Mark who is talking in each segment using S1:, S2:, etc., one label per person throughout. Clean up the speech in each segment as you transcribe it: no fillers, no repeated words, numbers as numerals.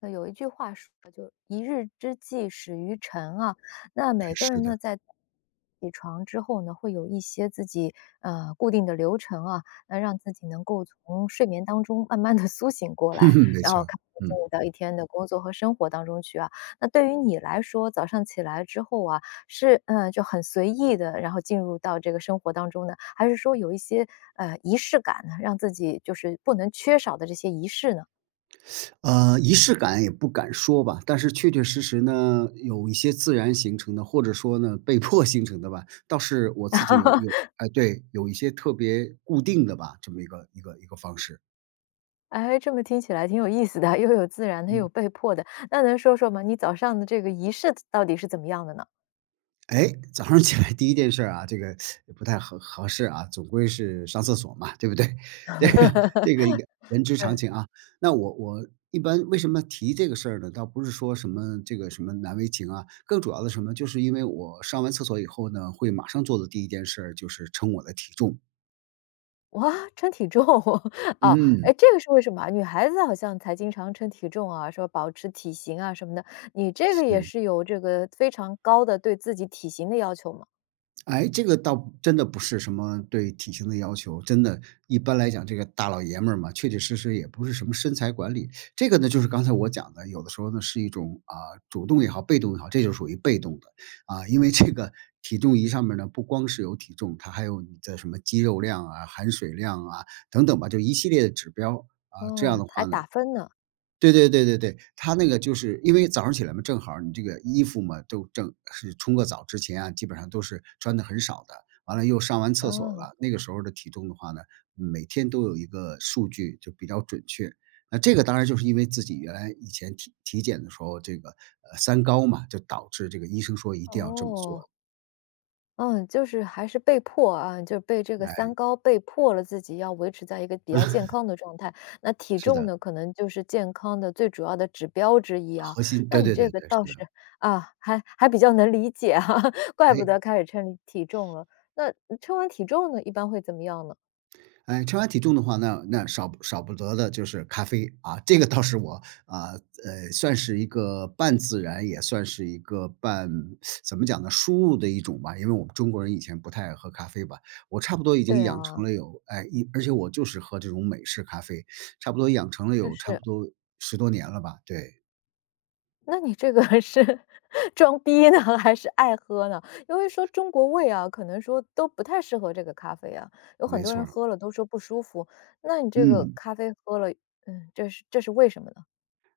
S1: 有一句话说就“一日之计始于晨”啊，那每个
S2: 是
S1: 人
S2: 的，
S1: 呢，在起床之后呢，会有一些自己固定的流程啊，那让自己能够从睡眠当中慢慢的 苏醒过来，
S2: 没
S1: 然
S2: 错
S1: 后
S2: 儿
S1: 开始进
S2: 嗯。
S1: 入到一天的工作和生活当中去啊。那对于你来说，早上起来之后啊，是就很随意的，然后进入到这个生活当中呢，还是说有一些仪式感呢，让自己就是不能缺少的这些仪式呢？
S2: 呃，仪式感也不敢说吧，但是确确实实呢，有一些自然形成的，或者说呢，被迫 形成的吧，倒是我自己有 有哎，对，有一些特别固定的吧，这么一个方式，
S1: 哎，这么听起来挺有意思的，又有自然的，又有
S2: 嗯。
S1: 被迫的。那能说说吗？你早上的这个仪式到底是怎么样的呢？
S2: 哎，早上起来第一件事儿啊，这个也不太合适啊，总归是上厕所嘛，对不对？这个这个应该人之常
S1: 对。
S2: 情啊。那我一般为什么提这个事儿呢？倒不是说什么这个什么难为情啊，更主要的什么，就是因为我上完厕所以后呢，会马上做的第一件事儿就是称我的体重。
S1: 哇，称体重 哦，哎，
S2: 嗯，
S1: 这个是为什么啊？女孩子好像才经常称体重啊，说保持体型啊什么的，你这个也
S2: 是。
S1: 是有这个非常高的对自己体型的要求吗？
S2: 哎，这个倒真的不是什么对体型的要求，真的，一般来讲，这个大老爷们儿嘛，确确实实也不是什么身材管理。这个呢，就是刚才我讲的，有的时候呢是一种啊、主动也好，被动也好，这就属于被动的啊、因为这个体重仪上面呢，不光是有体重，它还有你的什么肌肉量啊、含水量啊等等吧，就一系列的指标啊、这样
S1: 哦，
S2: 的
S1: 还
S2: 话呢，
S1: 打分呢，
S2: 对对对对对，他那个就是因为早上起来嘛，正好儿你这个衣服嘛，都正是冲个澡之前啊，基本上都是穿的很少的。完了又上完厕所
S1: 哦，
S2: 了，那个时候的体重的话呢，每天都有一个数据就比较准确。那这个当然就是因为自己原来以前体检的时候，这个，三高嘛，就导致这个医生说一定要这么做。
S1: 哦。嗯，就是还是被迫啊，就被这个三
S2: 哎，
S1: 高被迫了自己要维持在一个比较健康的状态。那体
S2: 是
S1: 重
S2: 的，
S1: 呢，可能就是健康的最主要的指标之一啊。
S2: 核心
S1: 那
S2: 对
S1: 你
S2: 对
S1: 这
S2: 对
S1: 个
S2: 对，是
S1: 倒是
S2: 的，
S1: 啊，还比较能理解啊，怪不得
S2: 哎。
S1: 开始称体重了。那称完体重呢，一般会怎么样呢？
S2: 哎，称完体重的话，那少不得的就是咖啡啊，这个倒是我啊，算是一个半自然，也算是一个半怎么讲呢，输入的一种吧。因为我们中国人以前不太爱喝咖啡吧，我差不多已经
S1: 对
S2: 养
S1: 啊，
S2: 成了有哎一，而且我就是喝这种美式咖啡，差不多养成了
S1: 就
S2: 有差
S1: 是
S2: 不多10多年了吧。对，
S1: 那你这个是 装逼呢，还是爱喝呢？因为说中国胃啊，可能说都不太适合这个咖啡啊，有很
S2: 没
S1: 多
S2: 错
S1: 人
S2: 儿，
S1: 喝了都说不舒服。那你这个
S2: 嗯。
S1: 咖啡喝了，嗯，这是为什么呢？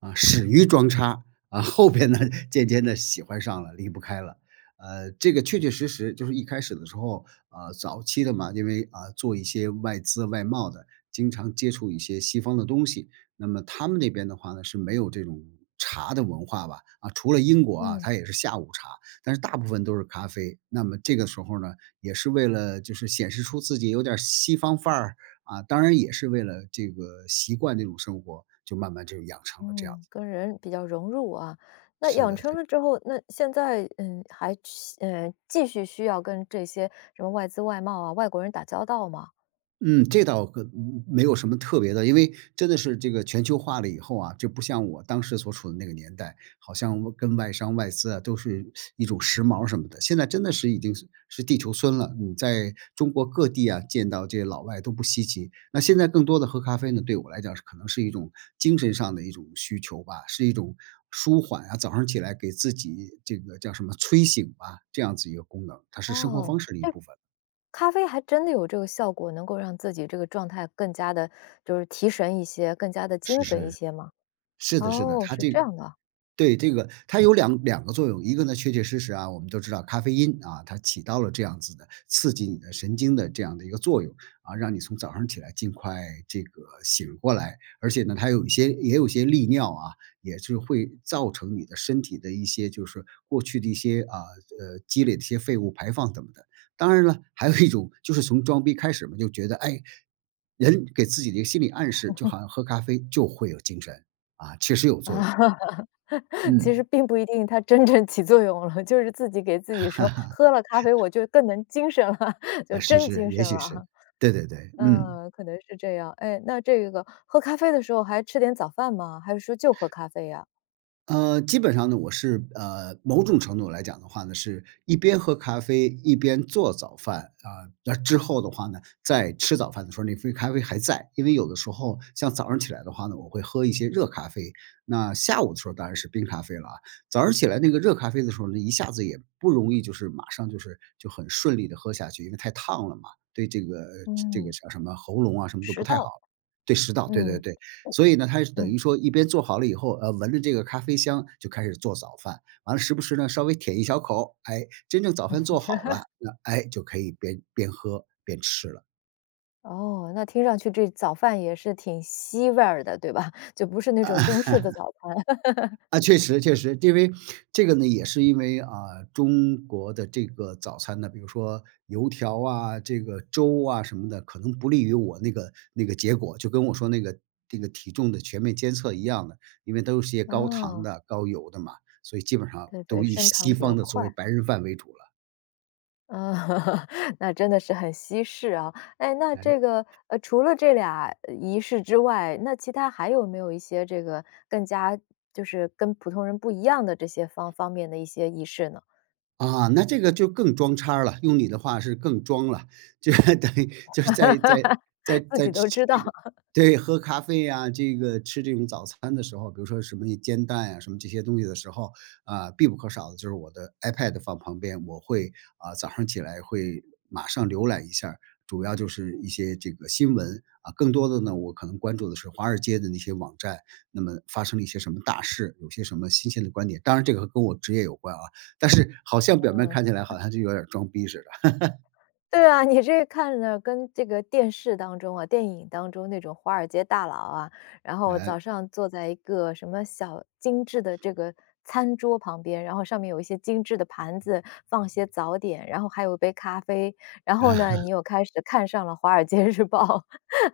S2: 啊，始于装叉啊，后边呢渐渐的喜欢上了，离不开了。这个确确实实就是一开始的时候，早期的嘛，因为啊做一些外资外贸的，经常接触一些西方的东西，那么他们那边的话呢是没有这种茶的文化吧，啊，除了英国啊，
S1: 嗯
S2: 它也是下午茶，但是大部分都是咖啡。那么这个时候呢，也是为了就是显示出自己有点儿西方范儿，啊，当然也是为了这个习惯这种生活，就慢慢就养成了这样
S1: 嗯，
S2: 子。
S1: 跟人比较融入啊。那
S2: 是
S1: 养
S2: 的
S1: 成
S2: 是
S1: 了
S2: 的。
S1: 之后，那现在还去继续需要跟这些什么外资外贸啊、外国人打交道吗？
S2: 嗯，这倒个嗯没有什么特别的，因为真的是这个全球化了以后啊，就不像我当时所处的那个年代，好像我跟外商外资啊都是一种时髦什么的。现在真的是已经是地球村了，你在中国各地啊见到这些老外都不稀奇。那现在更多的喝咖啡呢，对我来讲是可能是一种精神上的一种需求吧，是一种舒缓啊，早上起来给自己这个叫什么催醒吧，这样子一个功能，它是生活
S1: 哦，
S2: 方式的一
S1: 这
S2: 部分。
S1: 咖啡还真的有这个效果，能够让自己这个状态更加的，就是提神一些，更加的
S2: 是
S1: 精神一
S2: 是。
S1: 些吗？
S2: 是的，是的，
S1: 哦，
S2: 它
S1: 是
S2: 这
S1: 这样的。
S2: 对，这个它有两个作用，一个呢，确确实实啊，我们都知道咖啡因啊，它起到了这样子的刺激你的神经的这样的一个作用啊，让你从早上起来尽快这个醒过来，而且呢，它有一些利尿啊，也是会造成你的身体的一些就是过去的一些啊积累的一些废物排放等的。当然了，还有一种就是从装逼开始嘛，就觉得哎，人给自己的一个心理暗示，就好像喝咖啡就会有精神。啊，确实有作用，
S1: 啊，其实
S2: 嗯，
S1: 并不一定它真正起作用了，就是自己给自己说，喝了咖啡我就更能精神了，就
S2: 是
S1: 真
S2: 是，
S1: 精
S2: 也
S1: 神
S2: 许
S1: 了
S2: 是，
S1: 啊。
S2: 对对对，嗯。
S1: 嗯，可能是这样。哎，那这个喝咖啡的时候还吃点早饭吗？还是说就喝咖啡呀？
S2: 基本上呢，我是某种程度来讲的话呢，是一边喝咖啡一边做早饭啊。那之后的话呢，在吃早饭的时候，那杯咖啡还在，因为有的时候像早上起来的话呢，我会喝一些热咖啡。那下午的时候当然是冰咖啡了啊。早上起来那个热咖啡的时候呢，一下子也不容易，就是马上就是就很顺利的喝下去，因为太烫了嘛，对这个这个
S1: 嗯，
S2: 叫什么喉咙啊，什么都
S1: 食
S2: 不太
S1: 道，
S2: 好。对，食道，对对
S1: 嗯，
S2: 对。所以呢，他是等
S1: 嗯。
S2: 于说一边做好了以后，闻着这个咖啡香就开始做早饭，完了时不时呢稍微舔一小口，哎，真正早饭做好了，那哎就可以边喝边吃了。
S1: 哦，那听上去这早饭也是挺西味儿的，对吧？就不是那种中式的早餐。
S2: 啊，确实确实，因为这个呢，也是因为啊，中国的这个早餐呢，比如说油条啊，这个粥啊什么的，可能不利于我那个结果，就跟我说那个这个体重的全面监测一样的，因为都是些高糖
S1: 哦，
S2: 的、高油的嘛，所以基本上
S1: 对对，
S2: 都以
S1: 升糖
S2: 西
S1: 比较
S2: 方的作为
S1: 快。
S2: 白人饭为主了，
S1: 嗯，那真的是很西式啊。哎，那这
S2: 哎。
S1: 个，除了这俩仪式之外，那其他还有没有一些这个更加就是跟普通人不一样的这些方方面的一些仪式呢？
S2: 啊，那这个就更装叉儿了，用你的话是更装了，就 等于就是在在 在
S1: 自
S2: 在
S1: 己
S2: 吃
S1: 都知道。
S2: 这 个对，喝咖啡呀，这个吃这种早餐的时候，比如说什么煎蛋呀，什么这些东西的时候，啊，必不可少的就是我的 iPad 放旁边，我会啊，早上起来会马上浏览一下儿，主要就是一些这个新闻啊，更多的呢，我可能关注的是华尔街的那些网站，那么发生了一些什么大事，有些什么新鲜的观点，当然这个跟我职业有关啊。但是好像表面看起
S1: 嗯。
S2: 来好像就有点儿装逼似
S1: 对啊，你这看着跟这个电视当中啊、电影当中那种华尔街大佬啊，然
S2: 的，
S1: 后
S2: 哎，
S1: 早上坐在一个什么小精致的这个餐桌旁边，然后上面有一些精致的盘子，放些早点，然后还有一杯咖啡，然后呢，
S2: 啊，
S1: 你又开始看上了《华尔街日报》啊，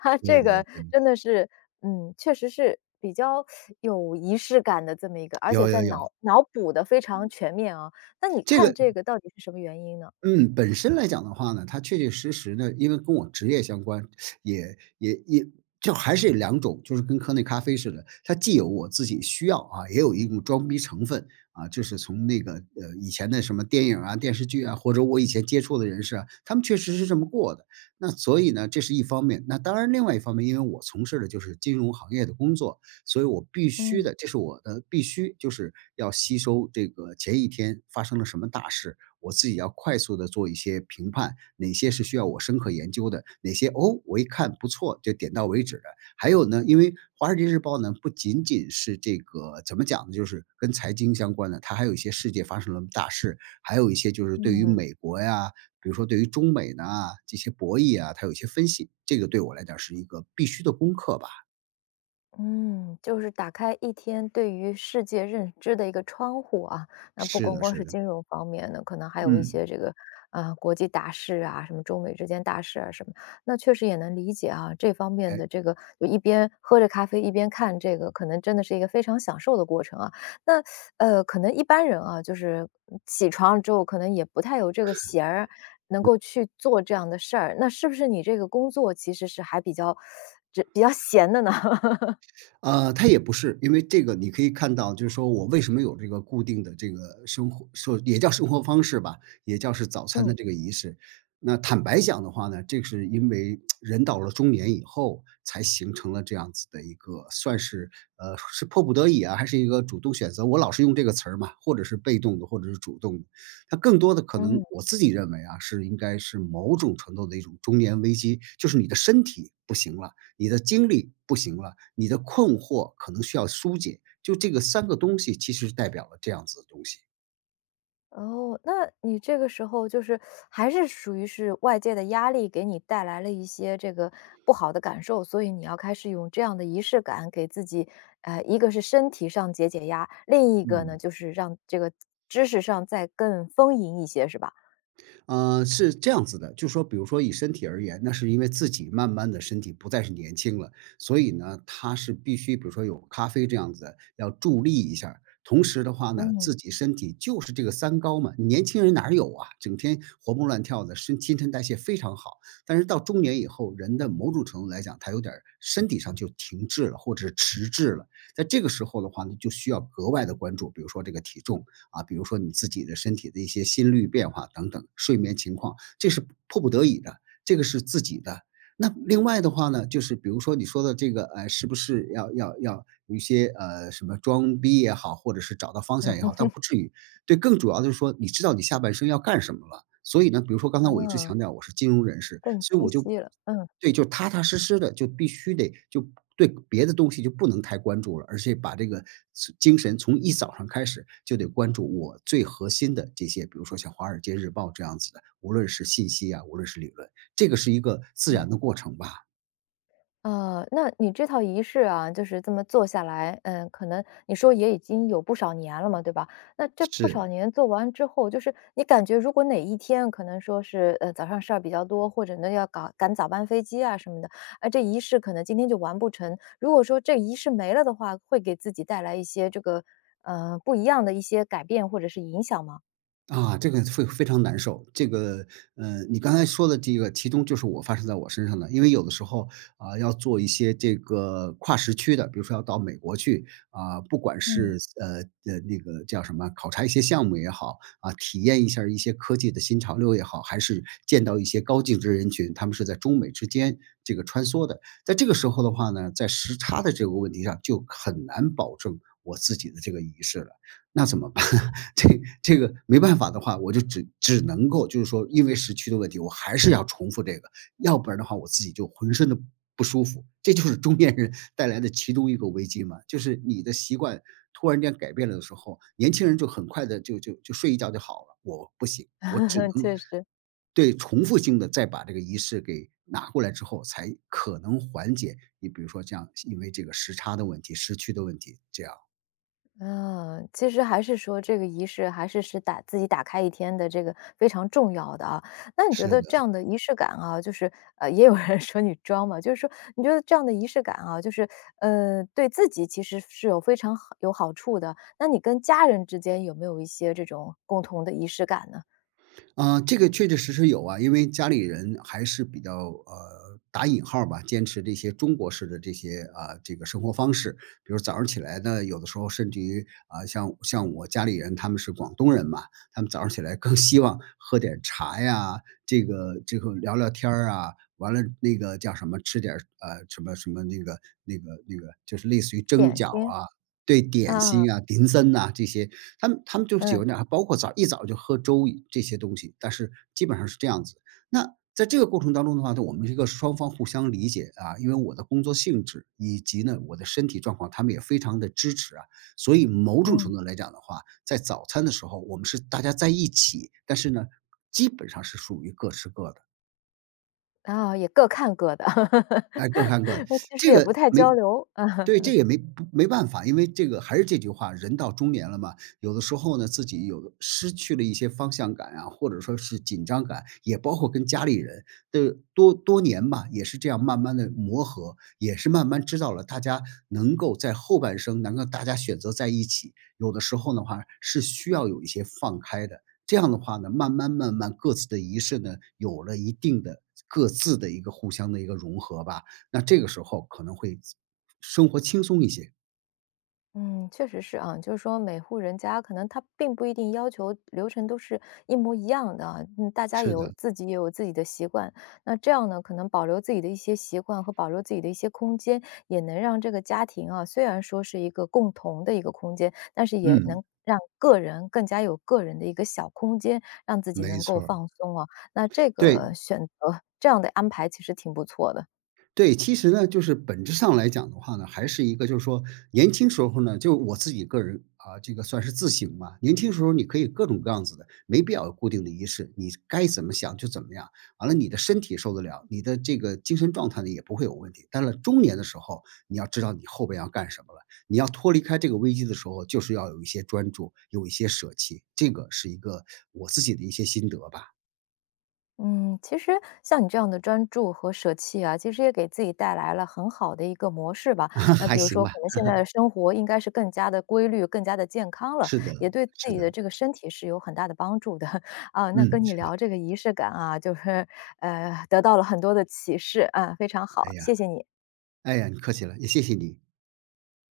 S1: 它
S2: 对
S1: 这个
S2: 对对，
S1: 真的是，嗯，确实是比较有仪式感的这么一个，而且
S2: 有
S1: 在
S2: 有有，
S1: 脑补的非常全面啊。那你
S2: 这
S1: 看
S2: 个
S1: 这个到底是什么原因呢？
S2: 嗯，本身来讲的话呢，它确确实实呢，因为跟我职业相关，也也也就还是有两种，就是跟喝那咖啡似的，它既有我自己需要啊，也有一种装逼成分啊。就是从那个以前的什么电影啊、电视剧啊，或者我以前接触的人士啊，他们确实是这么过的。那所以呢，这是一方面。那当然，另外一方面，因为我从事的就是金融行业的工作，所以我必须
S1: 嗯。
S2: 的，这是我的必须，就是要吸收这个前一天发生了什么大事。我自己要快速的做一些评判，哪些是需要我深刻研究的，哪些哦，我一看不错就点到为止的。还有呢，因为《华尔街日报》呢，不仅仅是这个怎么讲呢，就是跟财经相关的，它还有一些世界发生了大事，还有一些就是对于
S1: 嗯。
S2: 美国呀，比如说对于中美呢啊这些博弈啊，它有一些分析，这个对我来讲是一个必须的功课吧。
S1: 嗯，就是打开一天对于世界认知的一个窗户啊。那不
S2: 是
S1: 光
S2: 的，
S1: 光
S2: 是
S1: 是
S2: 的，
S1: 金融方面呢，可能还有一
S2: 嗯，
S1: 些这个啊、国际大事啊，什么中美之间大事啊什么。那确实也能理解啊，这方面
S2: 哎。
S1: 的这个就一边喝着咖啡一边看这个，可能真的是一个非常享受的过程啊。那可能一般人啊，就是起床了之后，可能也不太有这个闲儿。能够去做这样的事儿，那是不是你这个工作其实是还比较，这比较闲的呢？
S2: 呃，它也不是，因为这个你可以看到，就是说我为什么有这个固定的这个生活，说也叫生活方式吧，也叫是早餐的
S1: 嗯，
S2: 这个仪式。那坦白讲的话呢，这是因为人到了中年以后才形成了这样子的一个，算是迫不得已啊，还是一个主动选择？我老是用这个词儿嘛，或者是被动的，或者是主动的。它更多的可能
S1: 嗯，
S2: 我自己认为啊，是应该是某种程度的一种中年危机，就是你的身体不行了。你的精力不行了，你的困惑可能需要疏解，就这个三个东西其实代表了这样子的东西。
S1: 哦，那你这个时候就是还是属于是外界的压力给你带来了一些这个不好的感受，所以你要开始用这样的仪式感给自己，一个是身体上解解压，另一个呢
S2: 嗯。
S1: 就是让这个知识上再更丰盈一些，是吧？
S2: 是这样子的，就说比如说以身体而言，那是因为自己慢慢的身体不再是年轻了，所以呢，他是必须比如说有咖啡这样子要助力一下儿，同时的话呢，
S1: 嗯，
S2: 自己身体就是这个三高嘛，年轻人哪儿有啊？整天活蹦乱跳的，身新陈代谢非常好。但是到中年以后，人的某种程度来讲，他有点儿身体上就停滞了，或者是迟滞了。在这个时候的话呢，就需要格外的关注，比如说这个体重。啊，比如说你自己的身体的一些心率变化等等，睡眠情况，这是迫不得已的，这个是自己的。那另外的话呢，就是比如说你说的这个，是不是要有一些什么装逼也好，或者是找到方向也好，倒不至于。对，更主要的是说你知道你下半生要干什么了。所以呢，比如说刚才我一直
S1: 啊，
S2: 强调我是金融人士，
S1: 更
S2: 所以
S1: 清
S2: 我就
S1: 晰了，嗯。
S2: 对，就踏踏实实的，就必须得就对别的东西就不能太关注了，而且把这个从精神从一早上开始就得关注我最核心的这些，比如说像《华尔街日报》这样子的，无论是信息啊，无论是理论，这个是一个自然的过程吧。
S1: 那你这套仪式啊，就是这么做下来，嗯，可能你说也已经有不少年了嘛，对吧？那这不少
S2: 是。
S1: 年做完之后，就是你感觉如果哪一天可能说是早上事儿比较多，或者呢要赶赶早班飞机啊什么的，哎，这仪式可能今天就完不成。如果说这仪式没了的话，会给自己带来一些这个不一样的一些改变或者是影响吗？
S2: 啊，这个会非常难受。这个，你刚才说的这个，其中就是我发生在我身上的。因为有的时候啊，要做一些这个跨时区的，比如说要到美国去啊，不管
S1: 嗯，
S2: 是那个叫什么，考察一些项目也好啊，体验一下儿一些科技的新潮流也好，还是见到一些高净值人群，他们是在中美之间这个穿梭的。在这个时候的话呢，在时差的这个问题上，就很难保证我自己的这个仪式了，那怎么办？这这个没办法的话，我就只能够就是说，因为时区的问题，我还是要重复这个，要不然的话，我自己就浑身的不舒服。这就是中年人带来的其中一个危机嘛，就是你的习惯突然间改变了的时候，年轻人就很快的就睡一觉就好了，我不行，我只能
S1: 确实，
S2: 对重复性的再把这个仪式给拿过来之后，才可能缓解。你比如说这样，因为这个时差的问题、时区的问题，这样
S1: 嗯，其实还是说这个仪式还是是打自己打开一天的这个非常重要的啊。那你觉
S2: 是
S1: 得
S2: 的。
S1: 这样的仪式感啊，就是也有人 说你装嘛，就是说你觉得这样的仪式感啊，就是对自己其实是有非常好有好处的。那你跟家人之间有没有一些这种共同的仪式感呢？
S2: 啊，这个确确实实有啊，因为家里人还是比较打引号儿吧，坚持这些中国式的这些啊、这个生活方式，比如早上起来呢，有的时候甚至于啊、像我家里人他们是广东人嘛，他们早上起来更希望喝点茶呀，这个聊聊天儿啊，完了那个叫什么吃点儿呃什么什么那个那个那个就是类似于蒸
S1: 点
S2: 饺
S1: 心
S2: 啊，对点
S1: 啊，
S2: 心啊、点心呐、这些他们就喜
S1: 嗯
S2: 欢这样，包括早一早就喝粥这些东西，但是基本上是这样子。那在这个过程当中的话呢，我们这个双方互相理解啊，因为我的工作性质以及呢我的身体状况，他们也非常的支持啊，所以某种程
S1: 嗯，
S2: 度来讲的话，在早餐的时候我们是大家在一起，但是呢，基本上是属于各吃各的。
S1: 啊，也各看各的，
S2: 哎，各看各的，
S1: 其实
S2: 这
S1: 也不
S2: 个
S1: 太
S2: 没
S1: 交流，啊。
S2: 对，这也没不没办法，因为这个还是这句话，人到中年了嘛，有的时候呢，自己有的失去了一些方向感啊，或者说是紧张感，也包括跟家里人的多多年吧，也是这样慢慢的磨合，也是慢慢知道了大家能够在后半生能够大家选择在一起，有的时候的话是需要有一些放开的。这样的话呢，慢慢慢慢各自的仪式呢，有了一定的各自的一个互相的一个融合吧。那这个时候可能会生活轻松一些，
S1: 嗯，确实是啊，就是说每户人家可能他并不一定要求流程都是一模一样的啊，嗯，大家也
S2: 是
S1: 有
S2: 的，
S1: 自己也有自己的习惯，那这样呢，可能保留自己的一些习惯和保留自己的一些空间，也能让这个家庭啊，虽然说是一个共同的一个空间，但是也
S2: 嗯，
S1: 能让个人更加有个人的一个小空间，让自己
S2: 没
S1: 能够
S2: 错儿
S1: 放松啊。那这
S2: 对。
S1: 个选择这样的安排其实挺不错的。
S2: 对，其实呢，就是本质上来讲的话呢，还是一个就是说年轻时候呢，就我自己个人啊，这个算是自省吧。年轻时候你可以各种各样子的，没必要有固定的仪式，你该怎么想就怎么样。完了，你的身体受得了，你的这个精神状态呢也不会有问题。到了中年的时候，你要知道你后边要干什么了，你要脱离开这个危机的时候，就是要有一些专注，有一些舍弃。这个是一个我自己的一些心得吧。
S1: 嗯，其实像你这样的专注和舍弃啊，其实也给自己带来了很好的一个模式吧。
S2: 那
S1: 那
S2: 还
S1: 比如
S2: 行
S1: 说，
S2: 吧。
S1: 可能现在的生活应该是更加的规律、更加的健康了，
S2: 是
S1: 也
S2: 的，
S1: 对自
S2: 是
S1: 己的
S2: 的，
S1: 这个身体是有很大的帮助的。啊，那
S2: 嗯，
S1: 跟你
S2: 是的，
S1: 聊这个仪式感啊，就是得到了很多的启示啊，非常
S2: 哎
S1: 好，
S2: 呀。
S1: 谢谢你。
S2: 哎呀，你客气了，也谢谢你。